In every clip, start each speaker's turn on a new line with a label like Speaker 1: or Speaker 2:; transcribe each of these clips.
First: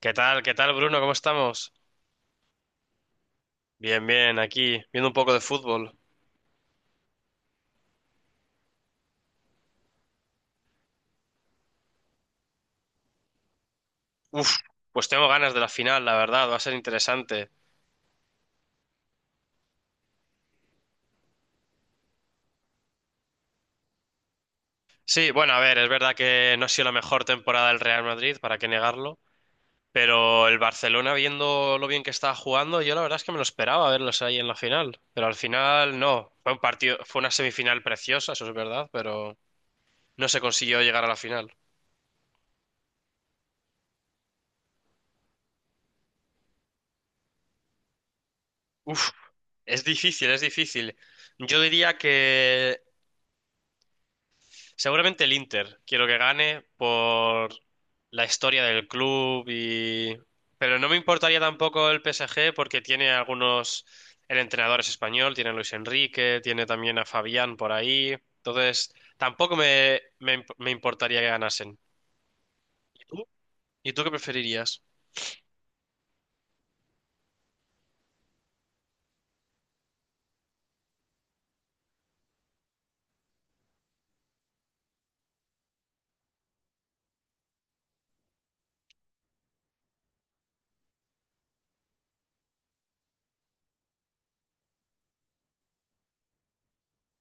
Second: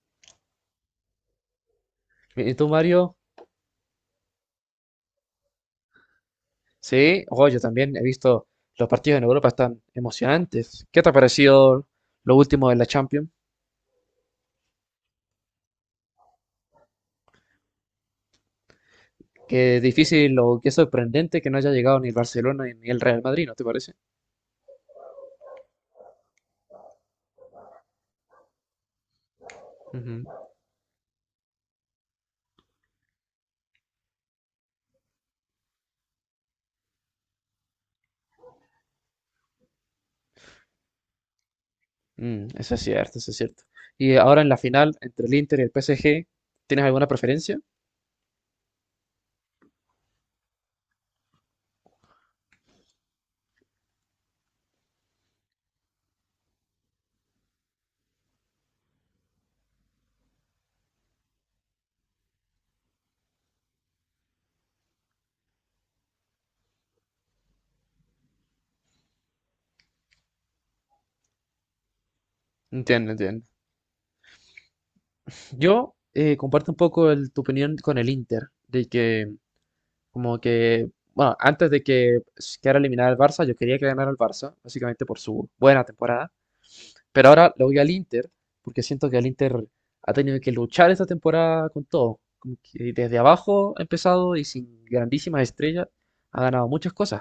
Speaker 1: ¿Qué tal? ¿Qué tal, Bruno? ¿Cómo estamos?
Speaker 2: ¿Y tú, Mario?
Speaker 1: Bien, bien, aquí, viendo un poco de fútbol.
Speaker 2: Sí, oh, yo también he visto los partidos en Europa, están emocionantes. ¿Qué te ha parecido lo último de la Champions?
Speaker 1: Uf, pues tengo ganas de la final, la verdad, va a ser interesante.
Speaker 2: Qué difícil o qué sorprendente que no haya llegado ni el Barcelona ni el Real Madrid, ¿no te parece?
Speaker 1: Sí, bueno, a ver, es verdad que no ha sido la mejor temporada del Real Madrid, para qué negarlo,
Speaker 2: Ujú.
Speaker 1: pero el Barcelona, viendo lo bien que estaba jugando, yo la verdad es que me lo esperaba verlos ahí en la final, pero al final no. Fue un partido, fue una semifinal preciosa, eso es verdad, pero no se consiguió llegar a la final.
Speaker 2: Mm, eso es cierto, eso es cierto. Y ahora en la final entre el Inter y el PSG, ¿tienes alguna preferencia?
Speaker 1: Uf, es difícil, es difícil. Yo diría que seguramente el Inter. Quiero que gane por la historia del club y... Pero no me importaría tampoco el PSG porque tiene algunos... El entrenador es español, tiene a Luis Enrique, tiene también a Fabián por ahí. Entonces, tampoco me importaría que ganasen. ¿Y
Speaker 2: Entiendo,
Speaker 1: tú?
Speaker 2: entiendo.
Speaker 1: ¿Y tú qué preferirías?
Speaker 2: Yo comparto un poco tu opinión con el Inter, de que... bueno, antes de que quedara eliminada el Barça, yo quería que ganara el Barça, básicamente por su buena temporada. Pero ahora lo voy al Inter, porque siento que el Inter ha tenido que luchar esta temporada con todo. Como que desde abajo ha empezado y sin grandísimas estrellas ha ganado muchas cosas.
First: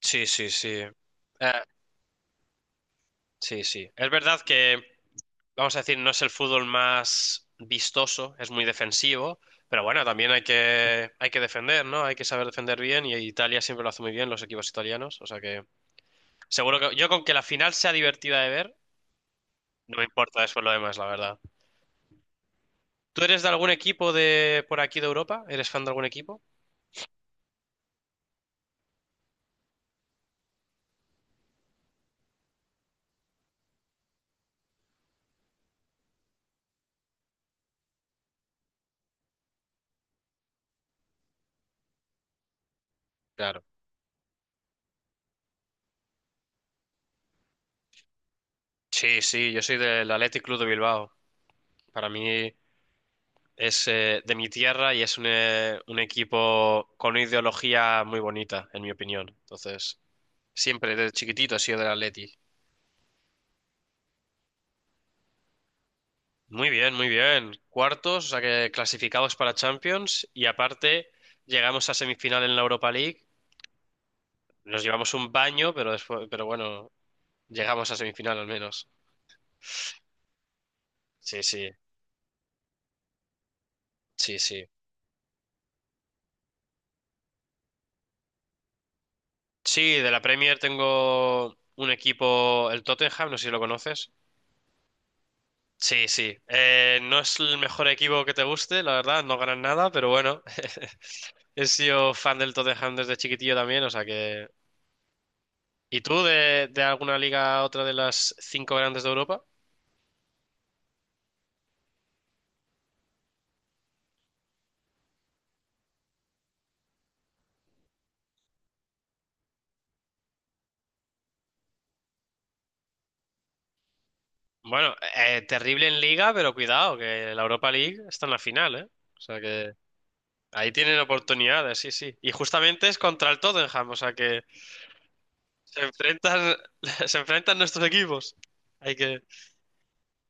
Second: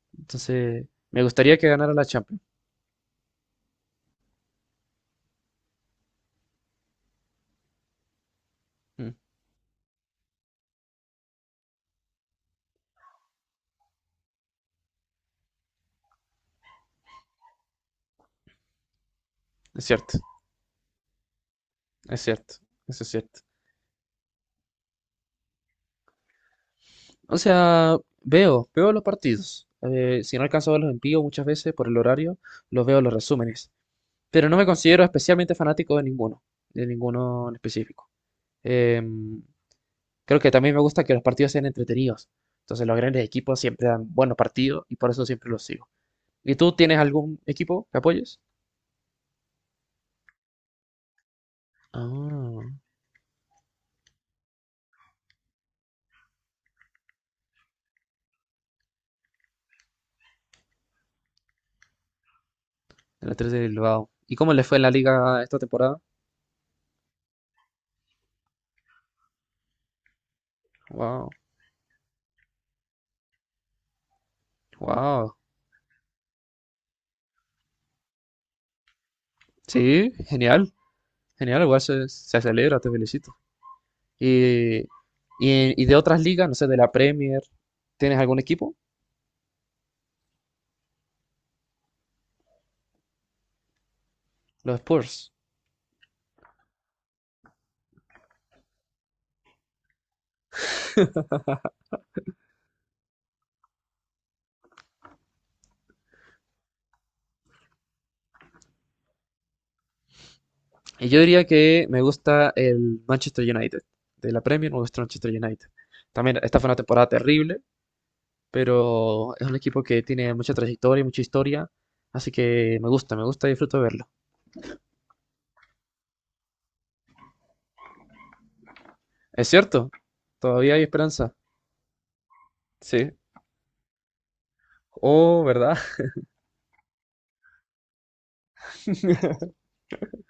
Speaker 1: Sí, sí, sí.
Speaker 2: Entonces, me
Speaker 1: Eh,
Speaker 2: gustaría que ganara la Champions.
Speaker 1: sí, sí. Es verdad que, vamos a decir, no es el fútbol más vistoso, es muy
Speaker 2: Mm,
Speaker 1: defensivo, pero bueno, también hay que defender, ¿no? Hay que saber defender bien y Italia siempre lo hace muy bien, los equipos italianos, o sea que seguro que yo, con que la final sea divertida de ver,
Speaker 2: es
Speaker 1: no me
Speaker 2: cierto,
Speaker 1: importa después lo demás, la verdad.
Speaker 2: es cierto, eso es
Speaker 1: ¿Tú
Speaker 2: cierto.
Speaker 1: eres de algún equipo de por aquí de Europa? ¿Eres fan de algún equipo?
Speaker 2: O sea, veo los partidos. Si no alcanzo a verlos en vivo muchas veces por el horario, los veo en los resúmenes. Pero no me considero especialmente fanático de ninguno en específico. Em, Creo que también me gusta que los partidos sean entretenidos. Entonces los grandes equipos
Speaker 1: Claro.
Speaker 2: siempre dan buenos partidos y por eso siempre los sigo. ¿Y tú tienes algún equipo que apoyes?
Speaker 1: Sí, sí, yo soy del Athletic Club de Bilbao. Para mí
Speaker 2: Ah,
Speaker 1: es, de mi tierra y es un equipo con una ideología muy bonita, en mi opinión. Entonces... Siempre, desde chiquitito he sido del Atleti.
Speaker 2: el a de Bilbao. ¿Y cómo les fue en la liga esta temporada?
Speaker 1: Muy bien, muy bien. Cuartos, o sea que clasificados para Champions y aparte
Speaker 2: Wow,
Speaker 1: llegamos a semifinal en la Europa League. Nos llevamos un
Speaker 2: wow.
Speaker 1: baño, pero después, pero bueno, llegamos a semifinal al menos.
Speaker 2: Sí, genial,
Speaker 1: Sí,
Speaker 2: genial,
Speaker 1: sí,
Speaker 2: igual se celebra, te felicito.
Speaker 1: sí, sí.
Speaker 2: Y, y, y de otras ligas, no sé, de la Premier, ¿tienes algún equipo?
Speaker 1: Sí, de la Premier tengo un equipo, el Tottenham, no sé si lo conoces.
Speaker 2: Los Spurs.
Speaker 1: Sí, sí. No es el mejor equipo que te guste, la verdad, no ganan nada, pero bueno, he sido fan del Tottenham desde chiquitillo también, o sea que ¿y tú de alguna liga a otra de las cinco grandes de Europa?
Speaker 2: Y yo diría que me gusta el Manchester United. De la Premier me gusta el Manchester United. También esta fue una temporada terrible, pero es un equipo que tiene mucha trayectoria y mucha historia. Así que me gusta y disfruto de verlo.
Speaker 1: Bueno, terrible en liga, pero cuidado, que la Europa League está en la final, ¿eh? O sea
Speaker 2: Es
Speaker 1: que
Speaker 2: cierto,
Speaker 1: ahí
Speaker 2: todavía hay
Speaker 1: tienen
Speaker 2: esperanza.
Speaker 1: oportunidades, sí, sí. Y justamente es
Speaker 2: Sí.
Speaker 1: contra el Tottenham, o sea que
Speaker 2: Oh, ¿verdad?
Speaker 1: se enfrentan, se enfrentan nuestros equipos. Hay que,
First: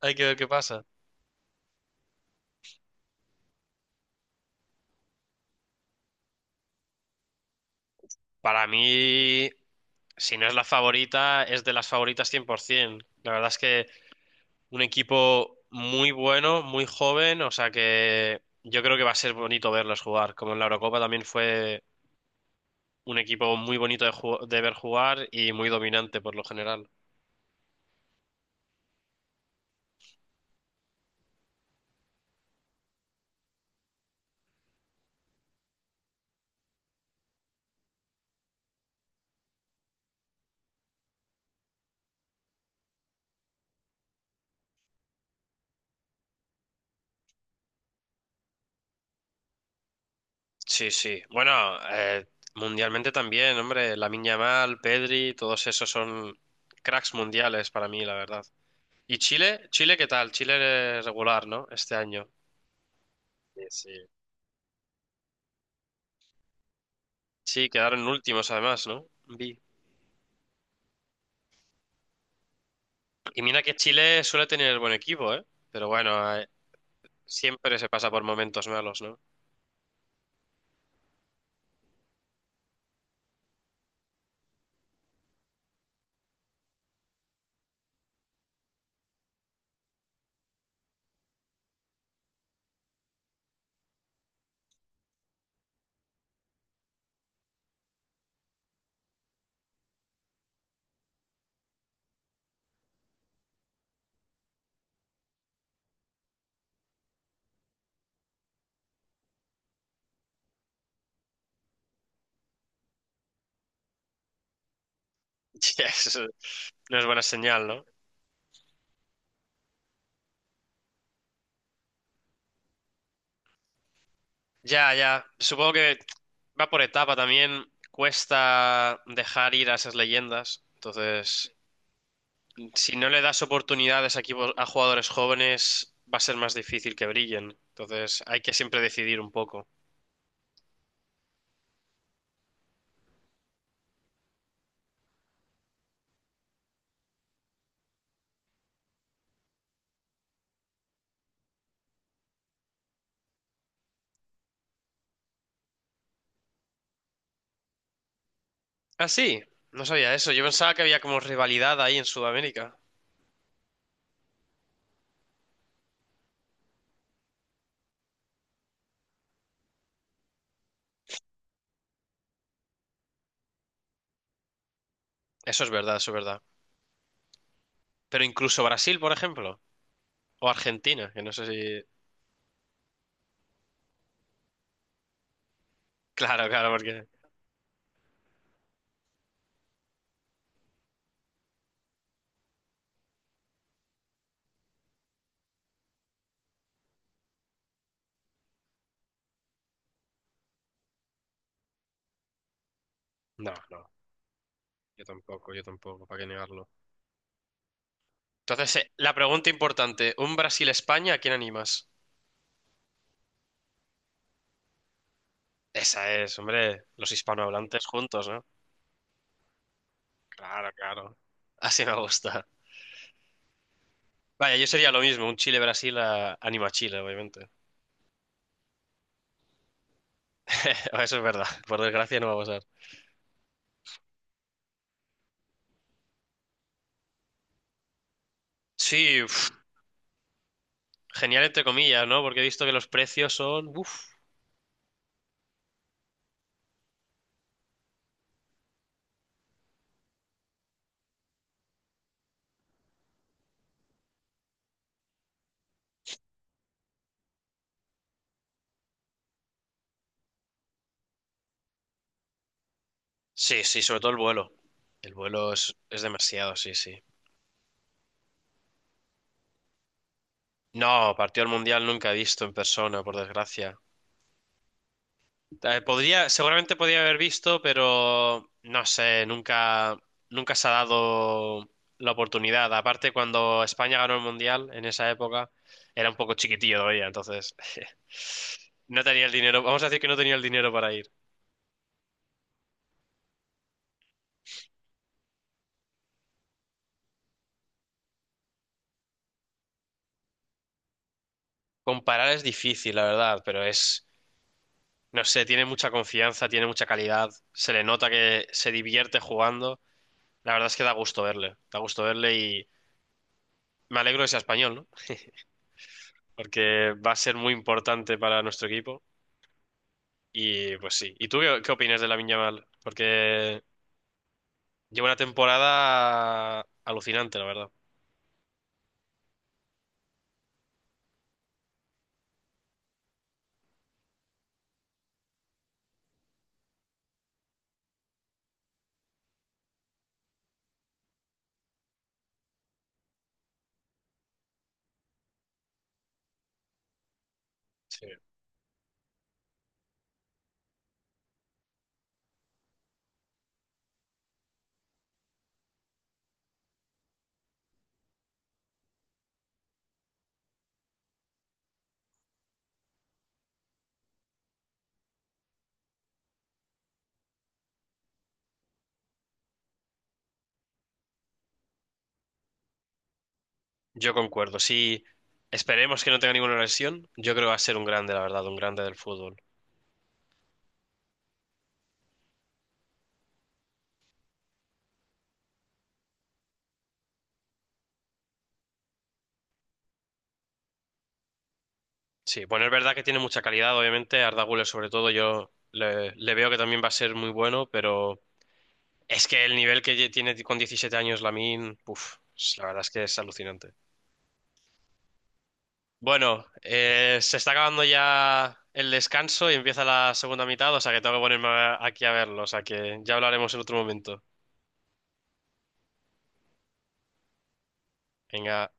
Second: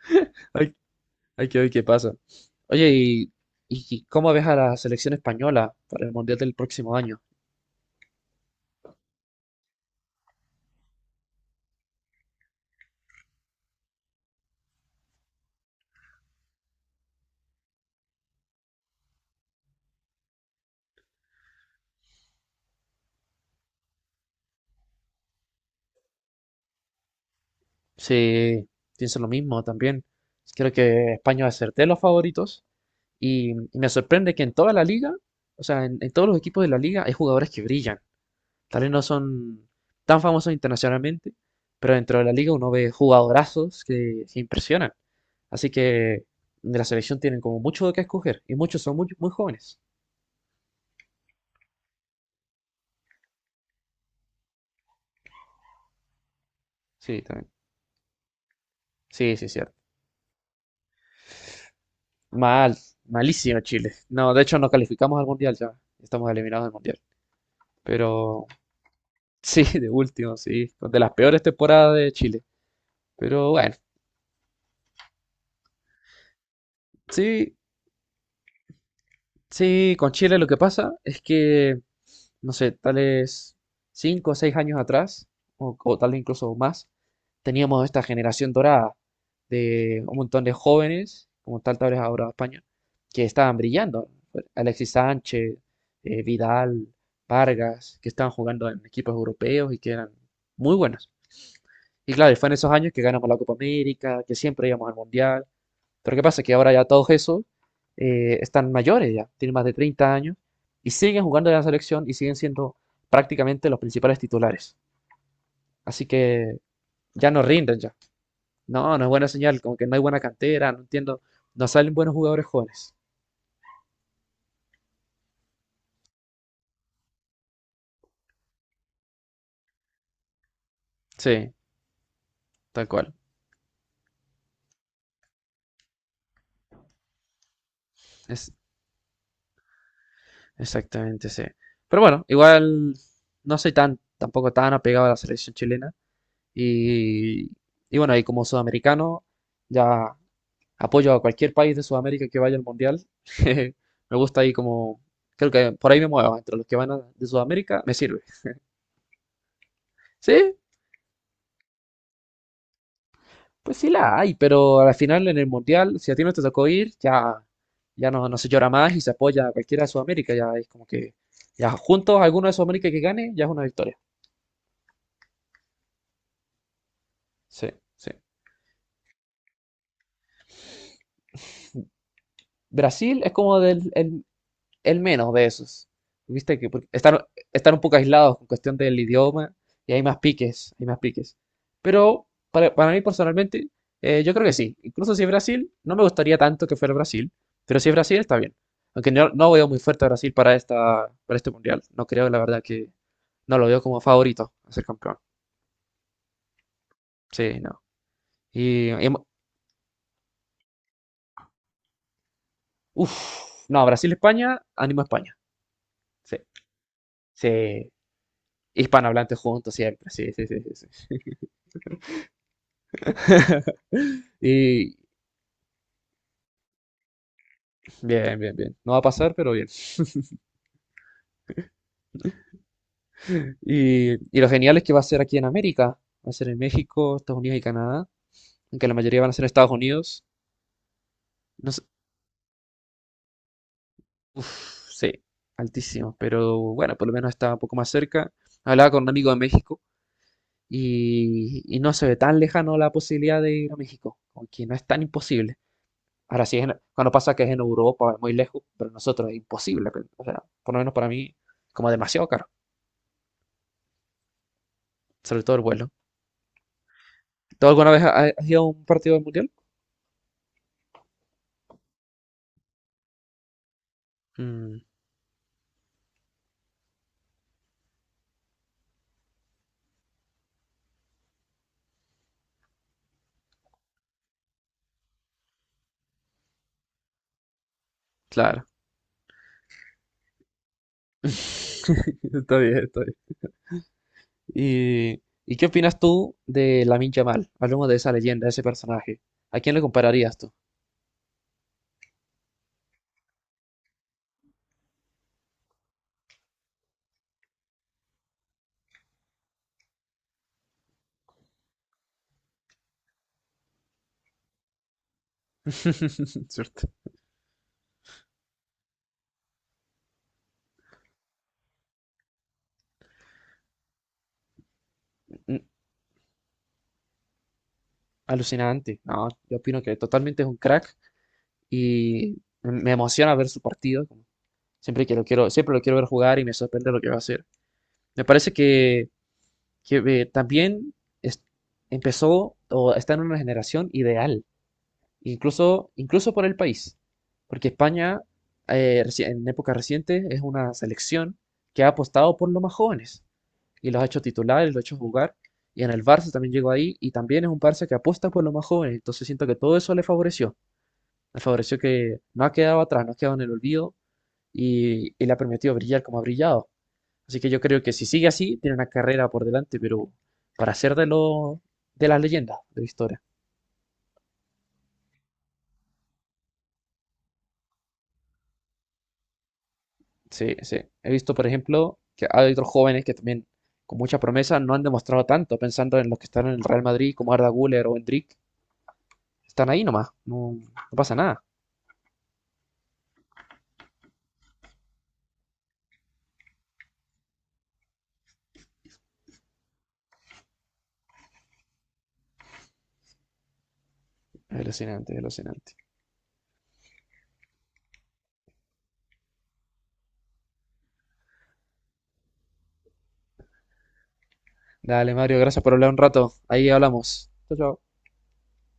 Speaker 1: Hay que ver qué
Speaker 2: Hay,
Speaker 1: pasa.
Speaker 2: hay que ver qué pasa. Oye, ¿y cómo ves a la selección española para el Mundial del próximo año?
Speaker 1: Para mí, si no es la favorita, es de las favoritas 100%. La verdad es que un equipo muy bueno, muy joven, o sea que yo creo que va a ser bonito verlos jugar. Como en la Eurocopa también fue un equipo muy bonito de de ver jugar y muy dominante por lo general.
Speaker 2: Sí, pienso lo mismo también. Creo que España va a ser de los favoritos. Y me sorprende que en toda la liga, o sea, en todos los equipos de la liga hay jugadores que brillan. Tal vez no son tan famosos internacionalmente, pero dentro de la liga uno ve jugadorazos que impresionan. Así que de la selección tienen como mucho de qué escoger y muchos son muy, muy jóvenes.
Speaker 1: Sí, sí. Bueno, eh, mundialmente también, hombre. Lamine Yamal, Pedri, todos esos son cracks
Speaker 2: Sí, también.
Speaker 1: mundiales para mí, la verdad. ¿Y
Speaker 2: Sí, sí,
Speaker 1: Chile?
Speaker 2: cierto.
Speaker 1: ¿Chile qué tal? Chile, regular, ¿no? Este año.
Speaker 2: Mal, malísimo
Speaker 1: Sí,
Speaker 2: Chile.
Speaker 1: sí.
Speaker 2: No, de hecho no calificamos al mundial ya. Estamos eliminados del mundial.
Speaker 1: Sí, quedaron
Speaker 2: Pero
Speaker 1: últimos además, ¿no? Vi.
Speaker 2: sí, de último, sí. De las peores temporadas de Chile.
Speaker 1: Y
Speaker 2: Pero
Speaker 1: mira que
Speaker 2: bueno,
Speaker 1: Chile suele tener buen equipo, ¿eh? Pero bueno,
Speaker 2: sí,
Speaker 1: siempre se pasa por momentos malos, ¿no?
Speaker 2: sí, con Chile lo que pasa es que, no sé, tales cinco o seis años atrás, o tal vez incluso más, teníamos esta generación dorada de un montón de jóvenes, como tal vez ahora España, que estaban brillando. Alexis Sánchez, Vidal, Vargas, que estaban jugando en equipos europeos y que eran muy buenos. Y claro, y fue en esos años que ganamos la Copa América, que siempre íbamos al Mundial. Pero ¿qué pasa? Que ahora ya todos esos están mayores ya, tienen más de 30 años y siguen jugando en la selección y siguen siendo prácticamente los principales titulares.
Speaker 1: Ya,
Speaker 2: Así
Speaker 1: eso
Speaker 2: que
Speaker 1: no es buena
Speaker 2: ya no
Speaker 1: señal,
Speaker 2: rinden
Speaker 1: ¿no?
Speaker 2: ya. No, no es buena señal, como que no hay buena cantera, no entiendo, no salen buenos jugadores jóvenes.
Speaker 1: Ya, ya. Supongo que va por etapa también. Cuesta dejar ir a esas leyendas. Entonces,
Speaker 2: Sí, tal
Speaker 1: si no
Speaker 2: cual.
Speaker 1: le das oportunidades a equipos, a jugadores jóvenes, va a ser más difícil que brillen. Entonces, hay que
Speaker 2: Es
Speaker 1: siempre decidir un poco.
Speaker 2: exactamente, sí. Pero bueno, igual no soy tan, tampoco tan apegado a la selección chilena. Y, y bueno, y como sudamericano, ya... Apoyo a cualquier país de Sudamérica que vaya al Mundial. Me gusta ahí como... Creo que por ahí me muevo. Entre los que de Sudamérica, me sirve.
Speaker 1: Ah, sí, no sabía eso. Yo
Speaker 2: Sí,
Speaker 1: pensaba que había como rivalidad ahí en Sudamérica.
Speaker 2: pues sí la hay, pero al final en el Mundial, si a ti no te tocó ir, ya, ya no, no se llora más y se apoya a cualquiera de Sudamérica. Ya es como que... Ya juntos, alguno de Sudamérica que gane, ya es una victoria.
Speaker 1: Eso es verdad, eso es verdad.
Speaker 2: Sí, sí.
Speaker 1: Pero incluso Brasil, por ejemplo, o Argentina, que no sé si.
Speaker 2: Brasil es como el menos de esos.
Speaker 1: Claro,
Speaker 2: Viste
Speaker 1: claro,
Speaker 2: que porque
Speaker 1: porque.
Speaker 2: están un poco aislados con cuestión del idioma y hay más piques, hay más piques. Pero para mí personalmente, yo creo que sí. Incluso si es Brasil, no me gustaría tanto que fuera Brasil, pero si es Brasil está bien. Aunque no, no veo muy fuerte a Brasil para para este mundial. No creo, la verdad, que
Speaker 1: No,
Speaker 2: no lo veo
Speaker 1: no.
Speaker 2: como favorito a ser campeón.
Speaker 1: Yo tampoco, ¿para qué negarlo?
Speaker 2: Sí, no.
Speaker 1: Entonces,
Speaker 2: Y, y
Speaker 1: la pregunta importante, ¿un Brasil-España a quién animas?
Speaker 2: uff, no, Brasil-España, ánimo España.
Speaker 1: Esa
Speaker 2: Sí,
Speaker 1: es, hombre, los hispanohablantes
Speaker 2: sí.
Speaker 1: juntos, ¿no?
Speaker 2: Hispanohablantes juntos siempre, sí, sí, sí,
Speaker 1: Claro,
Speaker 2: sí, sí.
Speaker 1: claro. Así me gusta. Vaya, yo sería
Speaker 2: Y
Speaker 1: lo mismo, un Chile-Brasil a... anima a Chile, obviamente.
Speaker 2: bien, bien, bien. No va a pasar, pero bien.
Speaker 1: Eso es verdad, por desgracia no va a pasar.
Speaker 2: Y lo genial es que va a ser aquí en América. Va a ser en México, Estados Unidos y Canadá. Aunque la
Speaker 1: Sí,
Speaker 2: mayoría van a
Speaker 1: uf,
Speaker 2: ser en Estados Unidos.
Speaker 1: genial entre
Speaker 2: No sé.
Speaker 1: comillas, ¿no? Porque he visto que los precios son... Uf.
Speaker 2: Uf, sí, altísimo. Pero bueno, por lo menos está un poco más cerca. Hablaba con un amigo de México y no se ve tan lejano la posibilidad de ir a México. Aunque no es tan imposible. Ahora sí, es cuando pasa que es en Europa, es muy lejos, pero nosotros es imposible. Pero, o sea, por lo menos para mí, como demasiado caro.
Speaker 1: Sí, sí, sobre todo el vuelo.
Speaker 2: Sobre todo el vuelo.
Speaker 1: Es demasiado, sí, sí.
Speaker 2: ¿Tú alguna vez has ido a un partido del mundial?
Speaker 1: No, partido del Mundial nunca he visto en persona, por desgracia.
Speaker 2: Mm.
Speaker 1: Podría, seguramente podría haber visto, pero no sé, nunca se ha dado la oportunidad. Aparte, cuando España ganó el Mundial en esa época, era un poco chiquitillo todavía, entonces
Speaker 2: Claro.
Speaker 1: no tenía el dinero. Vamos a decir que no tenía el dinero para ir.
Speaker 2: Está bien, está bien. Y qué opinas tú de Lamine Yamal? Hablemos de esa leyenda, de ese personaje. ¿A quién le compararías tú?
Speaker 1: Comparar es difícil, la verdad, no sé, tiene mucha confianza, tiene mucha calidad, se le nota que se divierte jugando. La verdad es que da gusto verle y me alegro de ser español, ¿no? Porque
Speaker 2: Cierto.
Speaker 1: va a ser muy importante para nuestro equipo. Y pues sí. ¿Y tú qué opinas de Lamine Yamal? Porque lleva una
Speaker 2: Mm,
Speaker 1: temporada alucinante, la verdad.
Speaker 2: alucinante. No, yo opino que totalmente es un crack y me emociona ver su partido. Como... Siempre que lo quiero, siempre lo quiero ver jugar y me sorprende lo que va a hacer. Me parece que, también es- empezó o está en una generación ideal. Incluso, incluso por el país, porque
Speaker 1: Sí.
Speaker 2: España en épocas recientes es una selección que ha apostado por los más jóvenes y los ha hecho titulares, los ha hecho jugar, y en el Barça también llegó ahí y también es un Barça que apuesta por los más jóvenes, entonces siento que todo eso le favoreció que no ha quedado atrás, no ha quedado en el olvido y le ha permitido brillar como ha brillado. Así que yo creo que si sigue así, tiene una carrera por delante, pero para ser de, lo, de las leyendas de la historia.
Speaker 1: Yo concuerdo. Sí, esperemos que no tenga ninguna lesión. Yo creo que va a ser un grande, la verdad, un grande del fútbol.
Speaker 2: Sí, sí. He visto, por ejemplo, que hay otros jóvenes que también con mucha promesa no han demostrado tanto, pensando en los que están en el Real Madrid, como Arda Güler o Endrick. Están ahí nomás, no, no pasa nada.
Speaker 1: Sí, bueno, es verdad que tiene mucha calidad, obviamente. Arda Güler, sobre todo, yo le veo que también va a ser muy bueno, pero es que el nivel que tiene con 17 años Lamine, puf, la verdad es que es alucinante.
Speaker 2: Es alucinante, es alucinante.
Speaker 1: Bueno, se está acabando ya el descanso y empieza la segunda mitad, o sea que tengo que ponerme aquí a verlo, o sea que ya hablaremos en otro momento.
Speaker 2: Dale, Mario, gracias por hablar un rato. Ahí hablamos. Chao, chao.
Speaker 1: Venga.